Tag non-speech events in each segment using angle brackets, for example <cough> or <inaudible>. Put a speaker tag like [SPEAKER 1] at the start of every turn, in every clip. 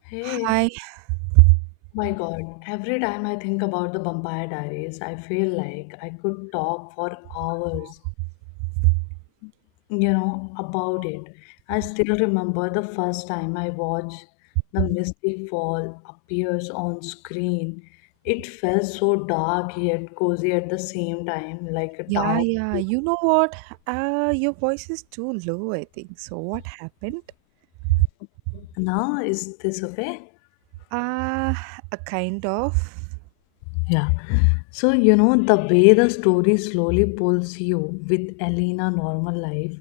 [SPEAKER 1] Hey,
[SPEAKER 2] Hi.
[SPEAKER 1] my God, every time I think about the Vampire Diaries, I feel like I could talk for hours, about it. I still remember the first time I watched the Mystic Fall appears on screen. It felt so dark yet cozy at the same time, like a
[SPEAKER 2] Yeah,
[SPEAKER 1] town.
[SPEAKER 2] yeah. You know what? Your voice is too low, I think. So what happened?
[SPEAKER 1] Now, is this okay?
[SPEAKER 2] Uh, a kind of.
[SPEAKER 1] Yeah. So, the way the story slowly pulls you with Elena normal life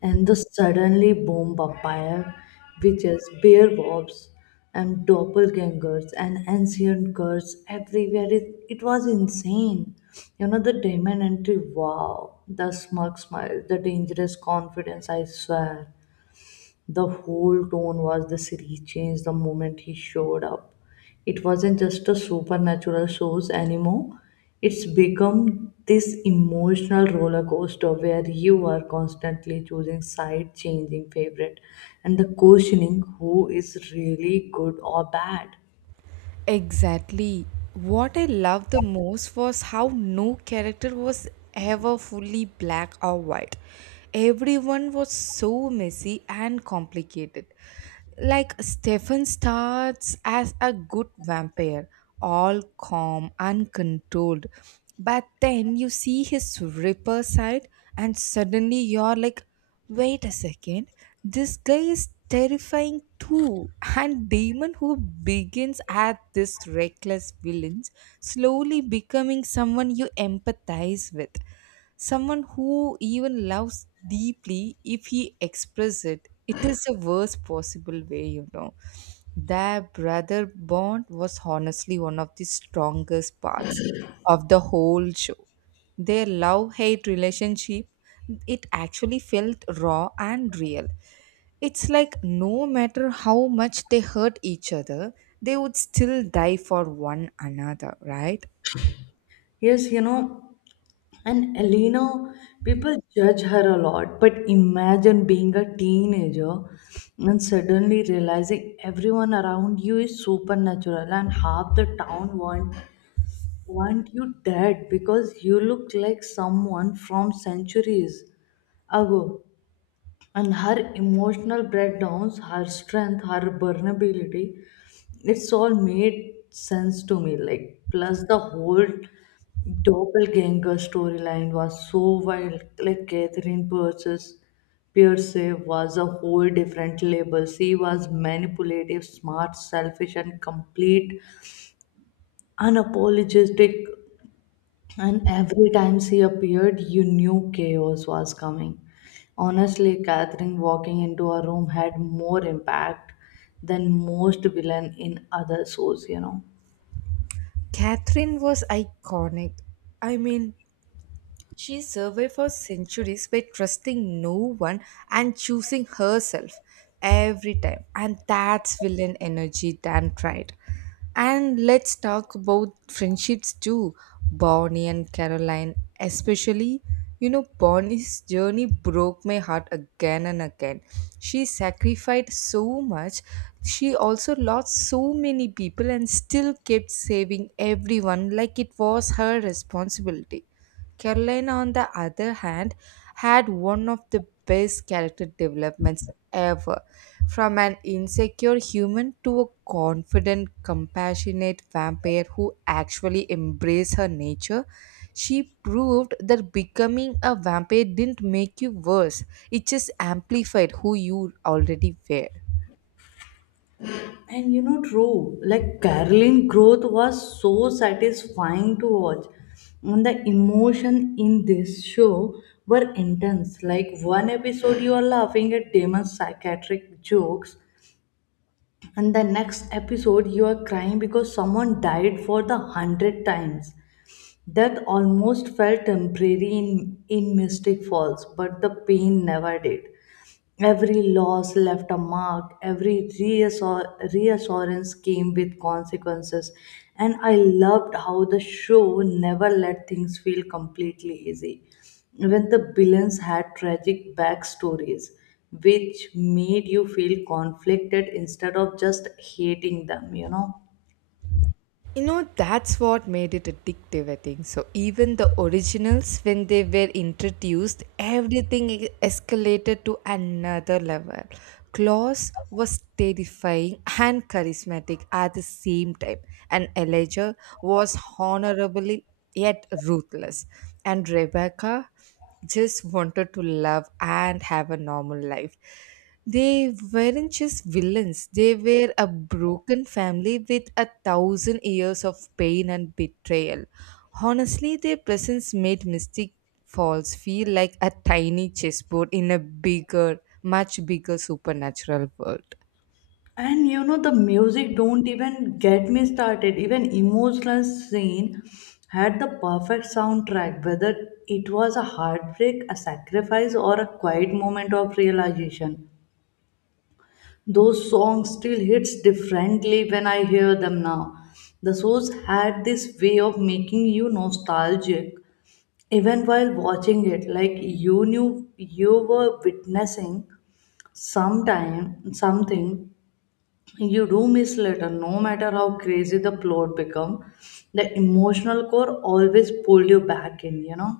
[SPEAKER 1] and the suddenly boom vampire, witches, werewolves, and doppelgangers and ancient curse everywhere. It was insane. The demon entry, wow. The smug smile, the dangerous confidence, I swear. The whole tone was the series changed the moment he showed up. It wasn't just a supernatural shows anymore. It's become this emotional roller coaster where you are constantly choosing side, changing favorite, and the questioning who is really good or bad.
[SPEAKER 2] Exactly. What I loved the most was how no character was ever fully black or white. Everyone was so messy and complicated. Like Stefan starts as a good vampire, all calm, uncontrolled. But then you see his ripper side, and suddenly you're like, wait a second. This guy is terrifying too. And Damon, who begins at this reckless villain, slowly becoming someone you empathize with. Someone who even loves deeply if he expresses it. It is the worst possible way, you know. Their brother bond was honestly one of the strongest parts of the whole show, their love hate relationship, it actually felt raw and real. It's like no matter how much they hurt each other, they would still die for one another, right.
[SPEAKER 1] Yes, and Elena, people judge her a lot, but imagine being a teenager and suddenly realizing everyone around you is supernatural and half the town want you dead because you look like someone from centuries ago. And her emotional breakdowns, her strength, her vulnerability, it's all made sense to me, like plus the whole doppelganger storyline was so wild, like Catherine purses pierce was a whole different label. She was manipulative, smart, selfish, and complete unapologetic. And every time she appeared, you knew chaos was coming. Honestly, Catherine walking into a room had more impact than most villain in other shows.
[SPEAKER 2] Catherine was iconic. I mean, she survived for centuries by trusting no one and choosing herself every time. And that's villain energy than right. And let's talk about friendships too. Bonnie and Caroline, especially. You know, Bonnie's journey broke my heart again and again. She sacrificed so much. She also lost so many people and still kept saving everyone like it was her responsibility. Caroline, on the other hand, had one of the best character developments ever. From an insecure human to a confident, compassionate vampire who actually embraced her nature, she proved that becoming a vampire didn't make you worse, it just amplified who you already were.
[SPEAKER 1] And true, like Carolyn growth was so satisfying to watch. And the emotion in this show were intense. Like one episode you are laughing at Damon's psychiatric jokes, and the next episode you are crying because someone died for the hundred times. That almost felt temporary in Mystic Falls, but the pain never did. Every loss left a mark, every reassurance came with consequences, and I loved how the show never let things feel completely easy. Even the villains had tragic backstories, which made you feel conflicted instead of just hating them.
[SPEAKER 2] You know, that's what made it addictive, I think. So, even the originals, when they were introduced, everything escalated to another level. Klaus was terrifying and charismatic at the same time, and Elijah was honorably yet ruthless. And Rebecca just wanted to love and have a normal life. They weren't just villains, they were a broken family with a thousand years of pain and betrayal. Honestly, their presence made Mystic Falls feel like a tiny chessboard in a bigger, much bigger supernatural world.
[SPEAKER 1] And the music, don't even get me started. Even emotional scene had the perfect soundtrack, whether it was a heartbreak, a sacrifice, or a quiet moment of realization. Those songs still hits differently when I hear them now. The shows had this way of making you nostalgic, even while watching it, like you knew you were witnessing sometime something you do miss later, no matter how crazy the plot become. The emotional core always pull you back in.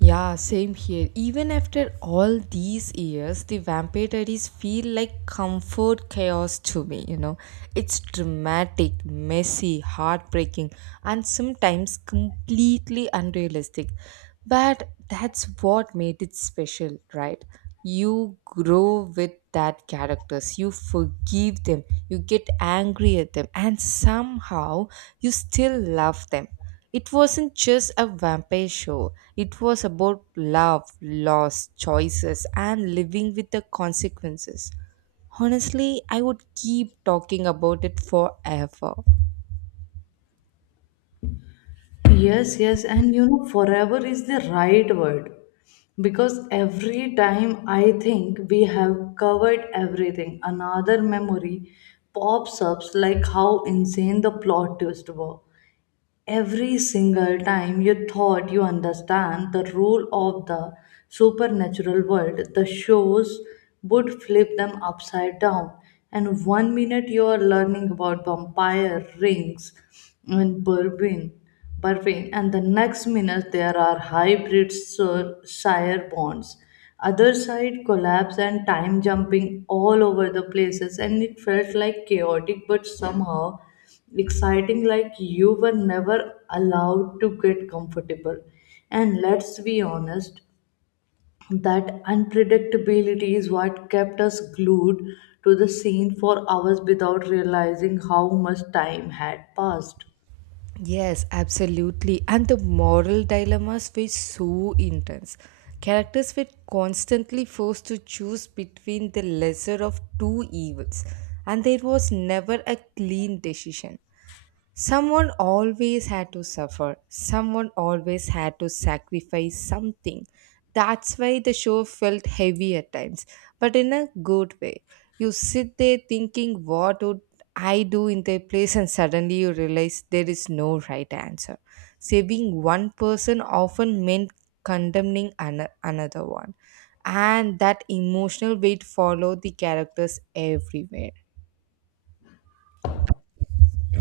[SPEAKER 2] Yeah, same here. Even after all these years, the Vampire Diaries feel like comfort chaos to me, you know. It's dramatic, messy, heartbreaking, and sometimes completely unrealistic. But that's what made it special, right? You grow with that characters, you forgive them, you get angry at them, and somehow you still love them. It wasn't just a vampire show, it was about love, loss, choices, and living with the consequences. Honestly, I would keep talking about it forever.
[SPEAKER 1] Yes, yes, and forever is the right word, because every time I think we have covered everything, another memory pops up, like how insane the plot twist were. Every single time you thought you understand the rule of the supernatural world, the shows would flip them upside down. And 1 minute you are learning about vampire rings in Berwin, and the next minute there are hybrid sire bonds. Other side collapse and time jumping all over the places, and it felt like chaotic, but somehow exciting, like you were never allowed to get comfortable. And let's be honest, that unpredictability is what kept us glued to the scene for hours without realizing how much time had passed.
[SPEAKER 2] Yes, absolutely. And the moral dilemmas were so intense. Characters were constantly forced to choose between the lesser of two evils, and there was never a clean decision. Someone always had to suffer. Someone always had to sacrifice something. That's why the show felt heavy at times, but in a good way. You sit there thinking, what would I do in their place? And suddenly you realize there is no right answer. Saving one person often meant condemning another one. And that emotional weight followed the characters everywhere.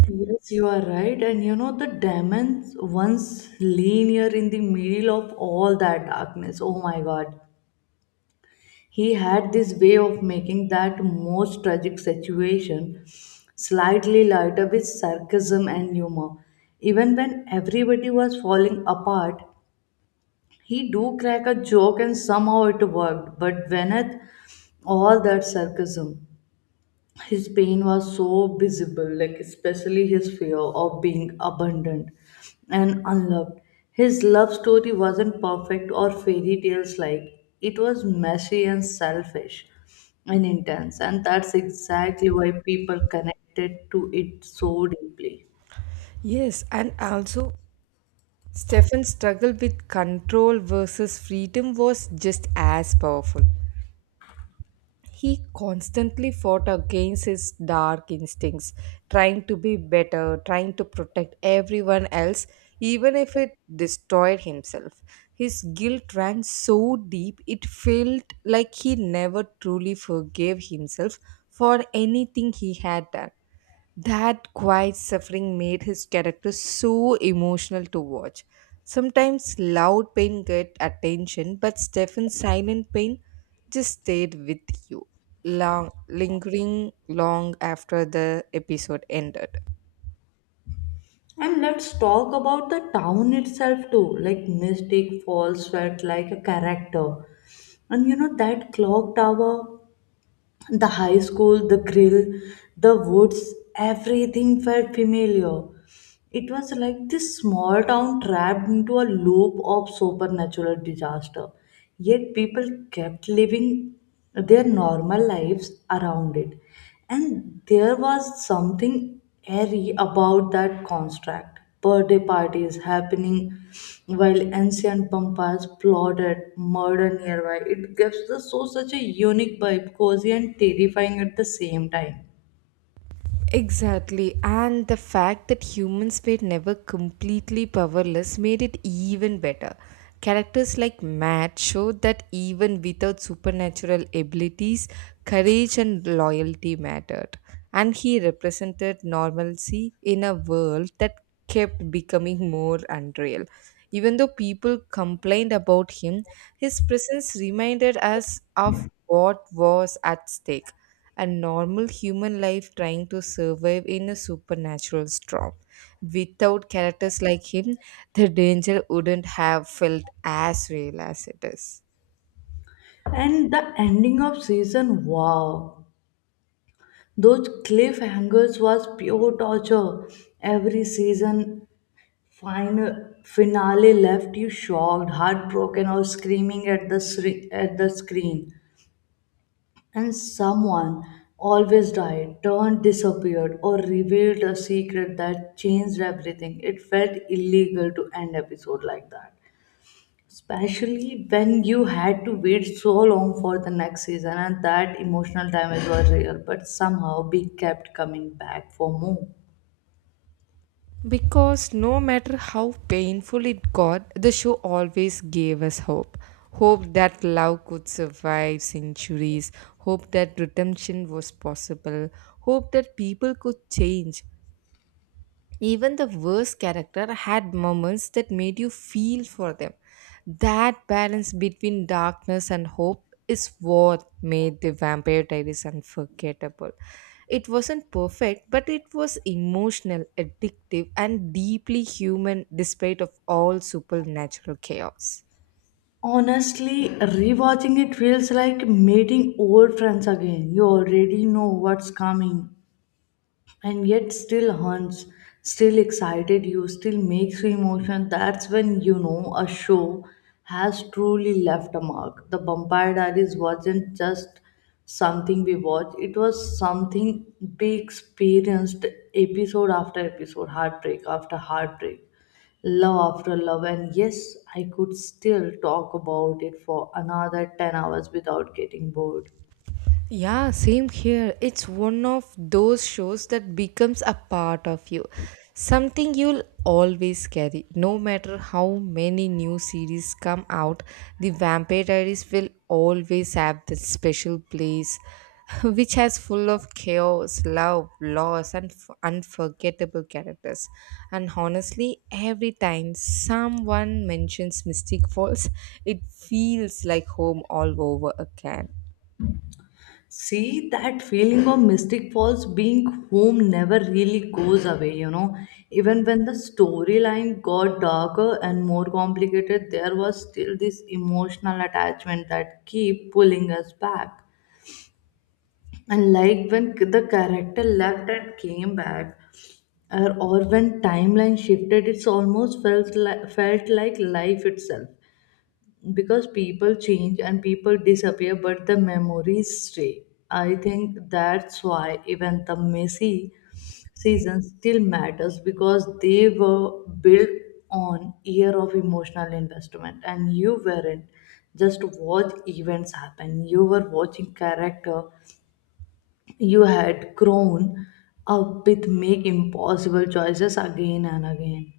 [SPEAKER 1] Yes, you are right. And the diamonds once linear in the middle of all that darkness. Oh my God. He had this way of making that most tragic situation slightly lighter with sarcasm and humor. Even when everybody was falling apart, he do crack a joke and somehow it worked. But beneath all that sarcasm, his pain was so visible, like especially his fear of being abandoned and unloved. His love story wasn't perfect or fairy tales, like it was messy and selfish and intense, and that's exactly why people connected to it so deeply.
[SPEAKER 2] Yes, and also Stefan's struggle with control versus freedom was just as powerful. He constantly fought against his dark instincts, trying to be better, trying to protect everyone else, even if it destroyed himself. His guilt ran so deep, it felt like he never truly forgave himself for anything he had done. That quiet suffering made his character so emotional to watch. Sometimes loud pain get attention, but Stefan's silent pain just stayed with you, long, lingering long after the episode ended.
[SPEAKER 1] And let's talk about the town itself too. Like Mystic Falls felt like a character. And you know that clock tower, the high school, the grill, the woods, everything felt familiar. It was like this small town trapped into a loop of supernatural disaster. Yet people kept living their normal lives around it. And there was something airy about that contract. Birthday parties happening while ancient pampas plotted murder nearby. It gives the show such a unique vibe, cozy and terrifying at the same time.
[SPEAKER 2] Exactly, and the fact that humans were never completely powerless made it even better. Characters like Matt showed that even without supernatural abilities, courage and loyalty mattered. And he represented normalcy in a world that kept becoming more unreal. Even though people complained about him, his presence reminded us of what was at stake, a normal human life trying to survive in a supernatural storm. Without characters like him, the danger wouldn't have felt as real as it is.
[SPEAKER 1] And the ending of season, wow. Those cliffhangers was pure torture. Every season finale left you shocked, heartbroken, or screaming at the screen. And someone always died, turned, disappeared, or revealed a secret that changed everything. It felt illegal to end episode like that, especially when you had to wait so long for the next season, and that emotional damage was real, but somehow we kept coming back for more.
[SPEAKER 2] Because no matter how painful it got, the show always gave us hope. Hope that love could survive centuries, hope that redemption was possible, hope that people could change. Even the worst character had moments that made you feel for them. That balance between darkness and hope is what made the Vampire Diaries unforgettable. It wasn't perfect, but it was emotional, addictive, and deeply human despite of all supernatural chaos.
[SPEAKER 1] Honestly, rewatching it feels like meeting old friends again. You already know what's coming, and yet still haunts, still excited you, still makes you emotional. That's when you know a show has truly left a mark. The Vampire Diaries wasn't just something we watched, it was something we experienced, episode after episode, heartbreak after heartbreak. Love after love, and yes, I could still talk about it for another 10 hours without getting bored.
[SPEAKER 2] Yeah, same here. It's one of those shows that becomes a part of you. Something you'll always carry. No matter how many new series come out, the Vampire Diaries will always have that special place <laughs> which has full of chaos, love, loss, and unforgettable characters. And honestly, every time someone mentions Mystic Falls, it feels like home all over again.
[SPEAKER 1] See, that feeling of Mystic Falls being home never really goes away. Even when the storyline got darker and more complicated, there was still this emotional attachment that keep pulling us back. And like when the character left and came back, or when timeline shifted, it's almost felt like life itself, because people change and people disappear, but the memories stay. I think that's why even the messy season still matters, because they were built on year of emotional investment, and you weren't just watch events happen, you were watching character you had grown up with make impossible choices again and again.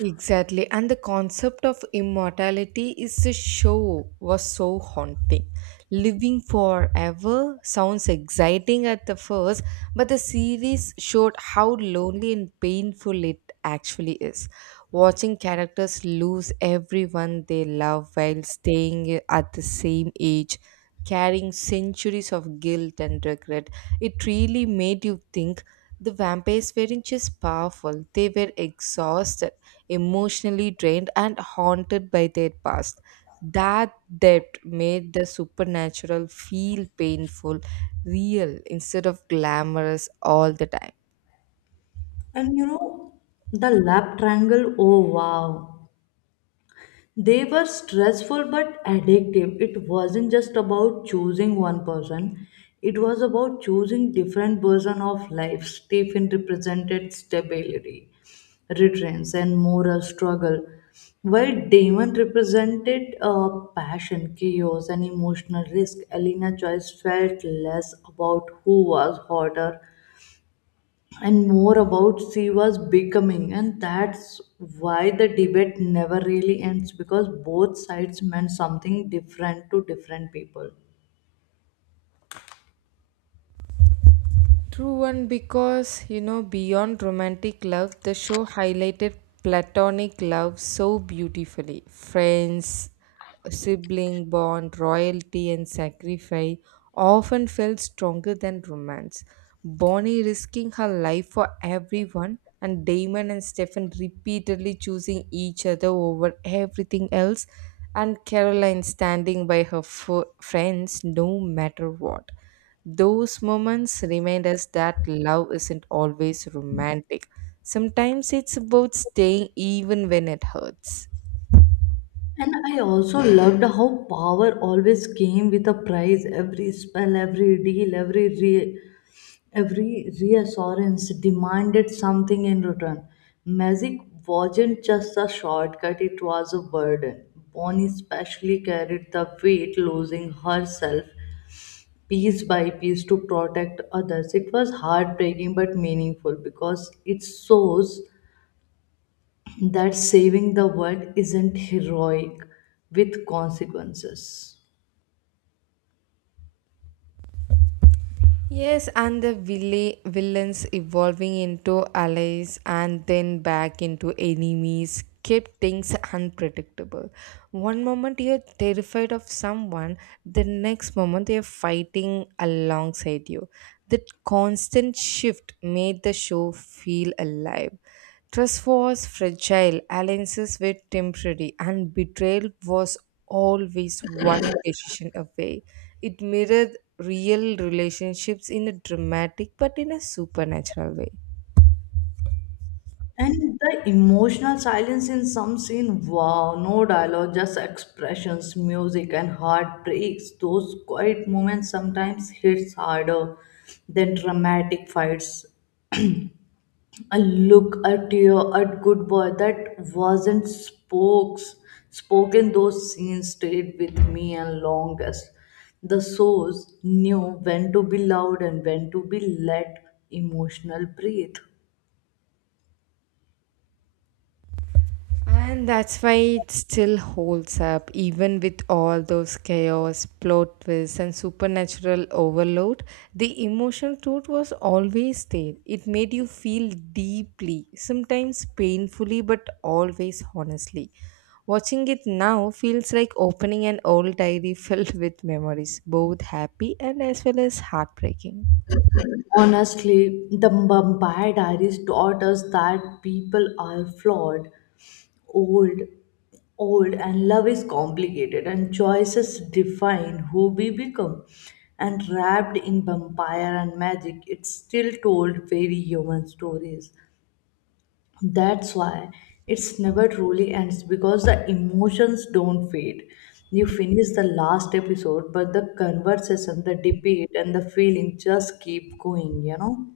[SPEAKER 2] Exactly, and the concept of immortality is a show was so haunting. Living forever sounds exciting at the first, but the series showed how lonely and painful it actually is. Watching characters lose everyone they love while staying at the same age, carrying centuries of guilt and regret, it really made you think the vampires weren't just powerful, they were exhausted, emotionally drained and haunted by their past. That debt made the supernatural feel painful, real, instead of glamorous all the time.
[SPEAKER 1] And the lap triangle, oh wow. They were stressful but addictive. It wasn't just about choosing one person. It was about choosing different version of life. Stephen represented stability, returns, and moral struggle, while Damon represented passion, chaos, and emotional risk. Elena Joyce felt less about who was hotter and more about she was becoming, and that's why the debate never really ends, because both sides meant something different to different people.
[SPEAKER 2] True, one because you know, beyond romantic love, the show highlighted platonic love so beautifully. Friends, sibling bond, royalty, and sacrifice often felt stronger than romance. Bonnie risking her life for everyone, and Damon and Stefan repeatedly choosing each other over everything else, and Caroline standing by her friends no matter what, those moments remind us that love isn't always romantic. Sometimes it's about staying even when it hurts.
[SPEAKER 1] And I also loved how power always came with a price. Every spell, every deal, every reassurance demanded something in return. Magic wasn't just a shortcut, it was a burden. Bonnie especially carried the weight, losing herself piece by piece to protect others. It was heartbreaking but meaningful, because it shows that saving the world isn't heroic with consequences.
[SPEAKER 2] Yes, and the villains evolving into allies and then back into enemies kept things unpredictable. One moment you're terrified of someone, the next moment they're fighting alongside you. That constant shift made the show feel alive. Trust was fragile, alliances were temporary, and betrayal was always one decision away. It mirrored real relationships in a dramatic but in a supernatural way.
[SPEAKER 1] And the emotional silence in some scene, wow, no dialogue, just expressions, music, and heartbreaks. Those quiet moments sometimes hits harder than dramatic fights. I look at you, at good boy. That wasn't spokes spoken. Those scenes stayed with me and longest. The souls knew when to be loud and when to be let emotional breathe.
[SPEAKER 2] And that's why it still holds up, even with all those chaos, plot twists, and supernatural overload. The emotional truth was always there. It made you feel deeply, sometimes painfully, but always honestly. Watching it now feels like opening an old diary <laughs> filled with memories, both happy and as well as heartbreaking.
[SPEAKER 1] Honestly, the Mumbai diaries taught us that people are flawed, old old, and love is complicated, and choices define who we become, and wrapped in vampire and magic, it still told very human stories. That's why it's never truly ends, because the emotions don't fade. You finish the last episode, but the conversation, the debate, and the feeling just keep going.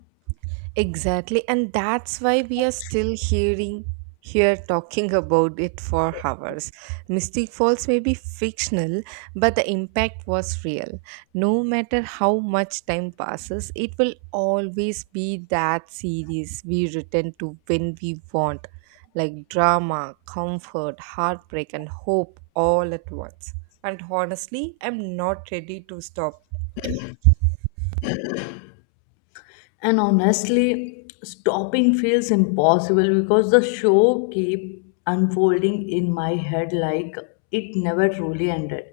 [SPEAKER 2] Exactly, and that's why we are still hearing here talking about it for hours. Mystic Falls may be fictional, but the impact was real. No matter how much time passes, it will always be that series we return to when we want, like drama, comfort, heartbreak, and hope all at once. And honestly, I'm not ready to stop.
[SPEAKER 1] And honestly, stopping feels impossible, because the show keep unfolding in my head like it never truly ended.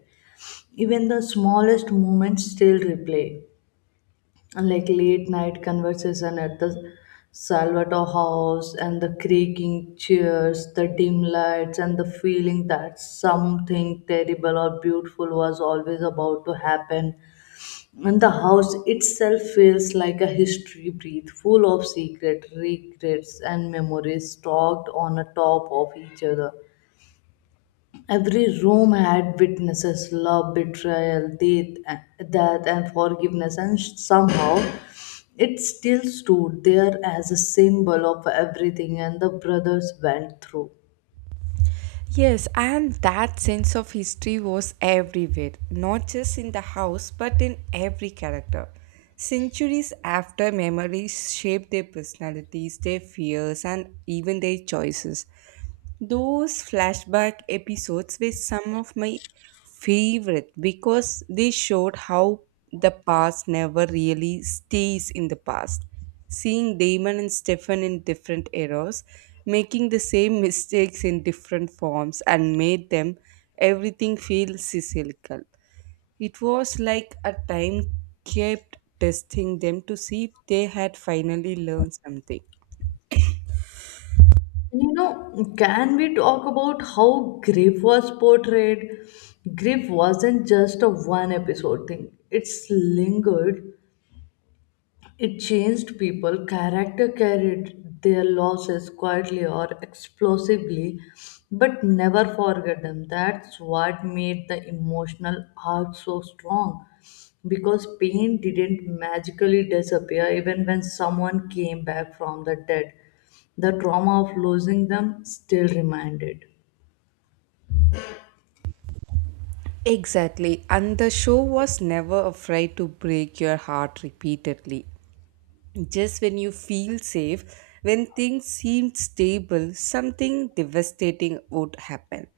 [SPEAKER 1] Even the smallest moments still replay. And like late night conversation at the Salvatore house, and the creaking chairs, the dim lights, and the feeling that something terrible or beautiful was always about to happen, and the house itself feels like a history breath, full of secret regrets and memories stacked on a top of each other. Every room had witnesses, love, betrayal, death, death and forgiveness, and somehow it still stood there as a symbol of everything and the brothers went through.
[SPEAKER 2] Yes, and that sense of history was everywhere, not just in the house, but in every character. Centuries after, memories shape their personalities, their fears, and even their choices. Those flashback episodes were some of my favorite because they showed how the past never really stays in the past. Seeing Damon and Stefan in different eras, making the same mistakes in different forms, and made them everything feel cyclical. It was like a time kept testing them to see if they had finally learned something.
[SPEAKER 1] Can we talk about how Griff was portrayed? Griff wasn't just a one episode thing, it's lingered, it changed people. Character carried their losses quietly or explosively, but never forget them. That's what made the emotional arc so strong. Because pain didn't magically disappear even when someone came back from the dead. The trauma of losing them still reminded.
[SPEAKER 2] Exactly. And the show was never afraid to break your heart repeatedly. Just when you feel safe, when things seemed stable, something devastating would happen.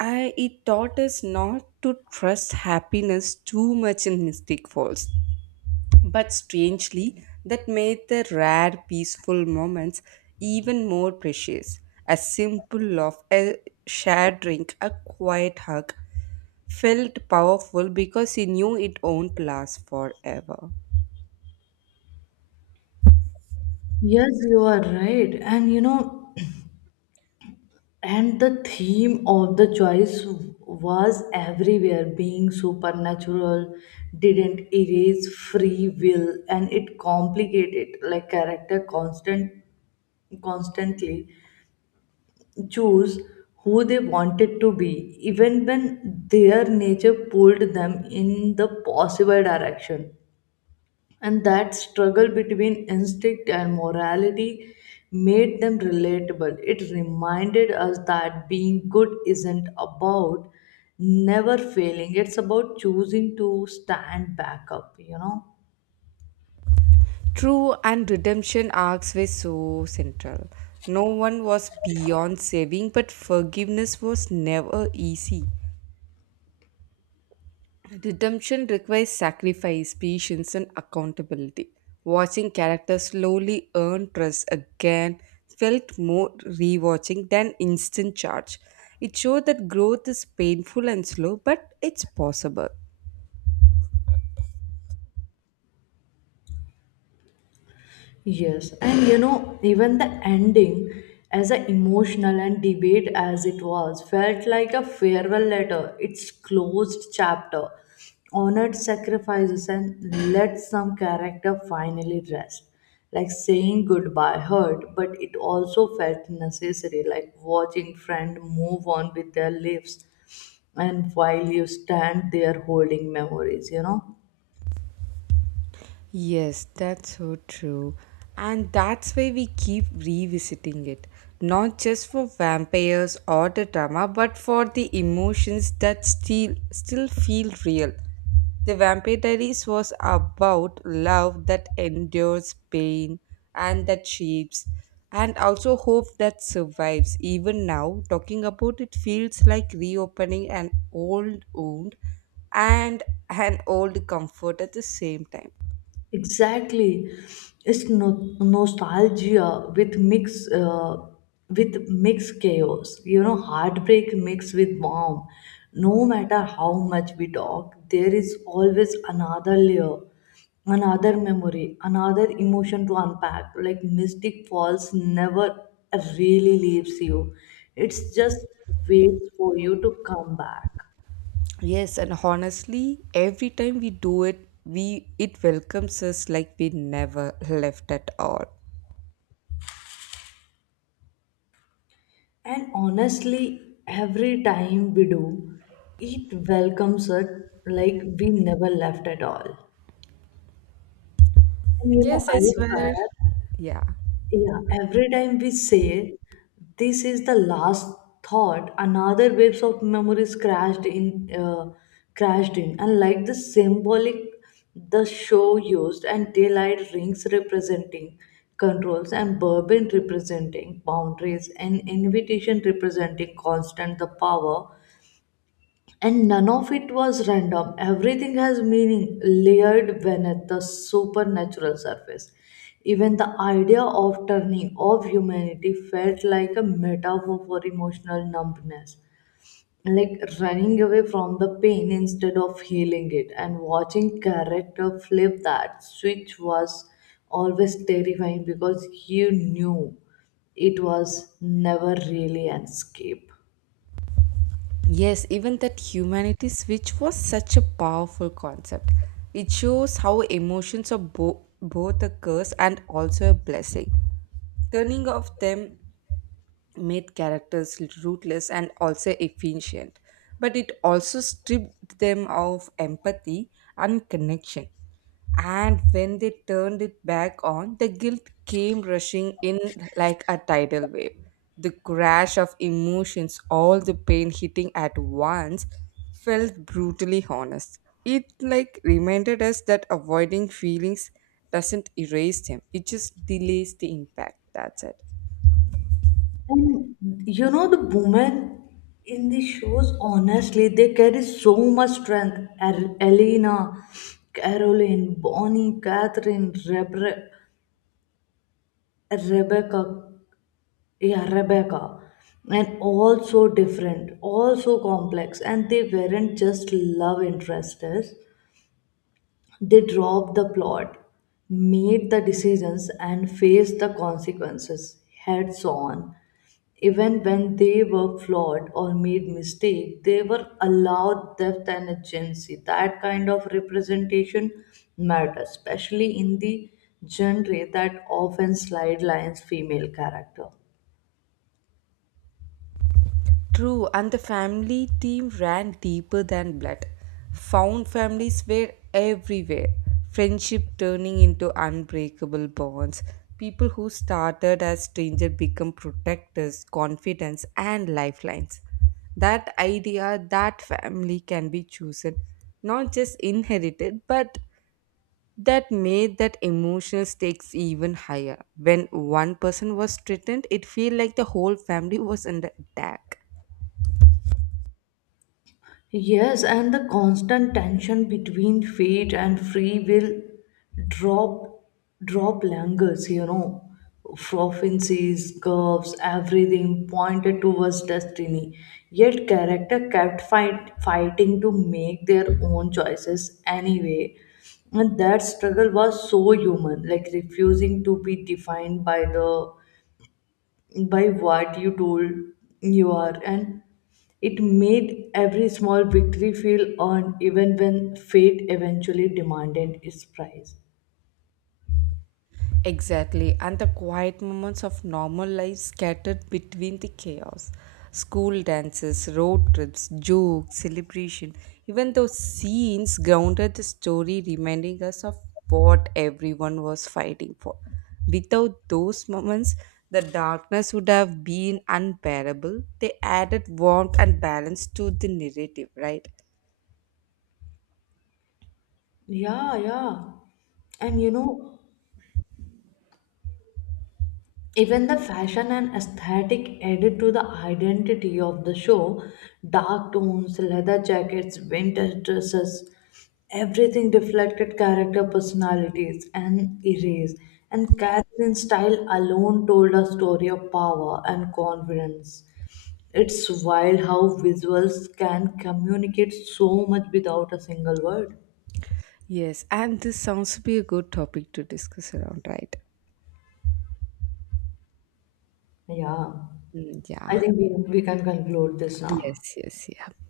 [SPEAKER 2] It taught us not to trust happiness too much in Mystic Falls. But strangely, that made the rare peaceful moments even more precious. A simple laugh, a shared drink, a quiet hug, felt powerful because he knew it won't last forever.
[SPEAKER 1] Yes, you are right. And the theme of the choice was everywhere. Being supernatural didn't erase free will, and it complicated, like character constantly choose who they wanted to be, even when their nature pulled them in the possible direction. And that struggle between instinct and morality made them relatable. It reminded us that being good isn't about never failing, it's about choosing to stand back up.
[SPEAKER 2] True, and redemption arcs were so central. No one was beyond saving, but forgiveness was never easy. Redemption requires sacrifice, patience, and accountability. Watching characters slowly earn trust again felt more rewatching than instant charge. It showed that growth is painful and slow, but it's possible.
[SPEAKER 1] Yes, and even the ending, as a emotional and debate as it was, felt like a farewell letter. It's closed chapter, honored sacrifices, and let some character finally rest. Like saying goodbye hurt, but it also felt necessary, like watching friend move on with their lives, and while you stand there holding memories.
[SPEAKER 2] Yes, that's so true. And that's why we keep revisiting it. Not just for vampires or the drama, but for the emotions that still feel real. The Vampire Diaries was about love that endures pain and that shapes, and also hope that survives. Even now, talking about it feels like reopening an old wound and an old comfort at the same time.
[SPEAKER 1] Exactly, it's nostalgia with mixed chaos. Heartbreak mixed with warmth. No matter how much we talk, there is always another layer, another memory, another emotion to unpack. Like Mystic Falls never really leaves you. It's just waits for you to come back.
[SPEAKER 2] Yes, and honestly, every time we do it, we it welcomes us like we never left at all.
[SPEAKER 1] And honestly, every time we do, it welcomes us like we never left at all. And I swear,
[SPEAKER 2] Yeah.
[SPEAKER 1] yeah, every time we say this is the last thought, another waves of memories crashed in, and like the symbolic the show used, and daylight rings representing controls, and bourbon representing boundaries, and invitation representing constant the power. And none of it was random. Everything has meaning layered beneath the supernatural surface. Even the idea of turning off humanity felt like a metaphor for emotional numbness, like running away from the pain instead of healing it. And watching character flip that switch was always terrifying, because you knew it was never really an escape.
[SPEAKER 2] Yes, even that humanity switch was such a powerful concept. It shows how emotions are both a curse and also a blessing. Turning off them made characters rootless and also efficient, but it also stripped them of empathy and connection. And when they turned it back on, the guilt came rushing in like a tidal wave. The crash of emotions, all the pain hitting at once, felt brutally honest. It like reminded us that avoiding feelings doesn't erase them, it just delays the impact. That's it.
[SPEAKER 1] And the women in the shows, honestly, they carry so much strength. Elena, Caroline, Bonnie, Catherine, Rebecca, yeah, Rebecca, and all so different, all so complex. And they weren't just love interests. They dropped the plot, made the decisions, and faced the consequences heads on. Even when they were flawed or made mistakes, they were allowed depth and agency. That kind of representation matters, especially in the genre that often sidelines female character.
[SPEAKER 2] True, and the family theme ran deeper than blood. Found families were everywhere, friendship turning into unbreakable bonds. People who started as strangers become protectors, confidants, and lifelines. That idea that family can be chosen, not just inherited, but that made that emotional stakes even higher. When one person was threatened, it felt like the whole family was under attack.
[SPEAKER 1] Yes, and the constant tension between fate and free will drop drop langers. Proficiencies, curves, everything pointed towards destiny. Yet character kept fighting to make their own choices anyway. And that struggle was so human, like refusing to be defined by the by what you told you are, and it made every small victory feel earned, even when fate eventually demanded its price.
[SPEAKER 2] Exactly, and the quiet moments of normal life scattered between the chaos. School dances, road trips, jokes, celebration. Even those scenes grounded the story, reminding us of what everyone was fighting for. Without those moments, the darkness would have been unbearable. They added warmth and balance to the narrative, right?
[SPEAKER 1] Yeah, yeah. And even the fashion and aesthetic added to the identity of the show, dark tones, leather jackets, vintage dresses, everything reflected character personalities and erase. And Catherine's style alone told a story of power and confidence. It's wild how visuals can communicate so much without a single word.
[SPEAKER 2] Yes, and this sounds to be a good topic to discuss around, right?
[SPEAKER 1] Yeah,
[SPEAKER 2] Mm,
[SPEAKER 1] I
[SPEAKER 2] yeah.
[SPEAKER 1] think we can conclude this now.
[SPEAKER 2] Yes, yes, yeah.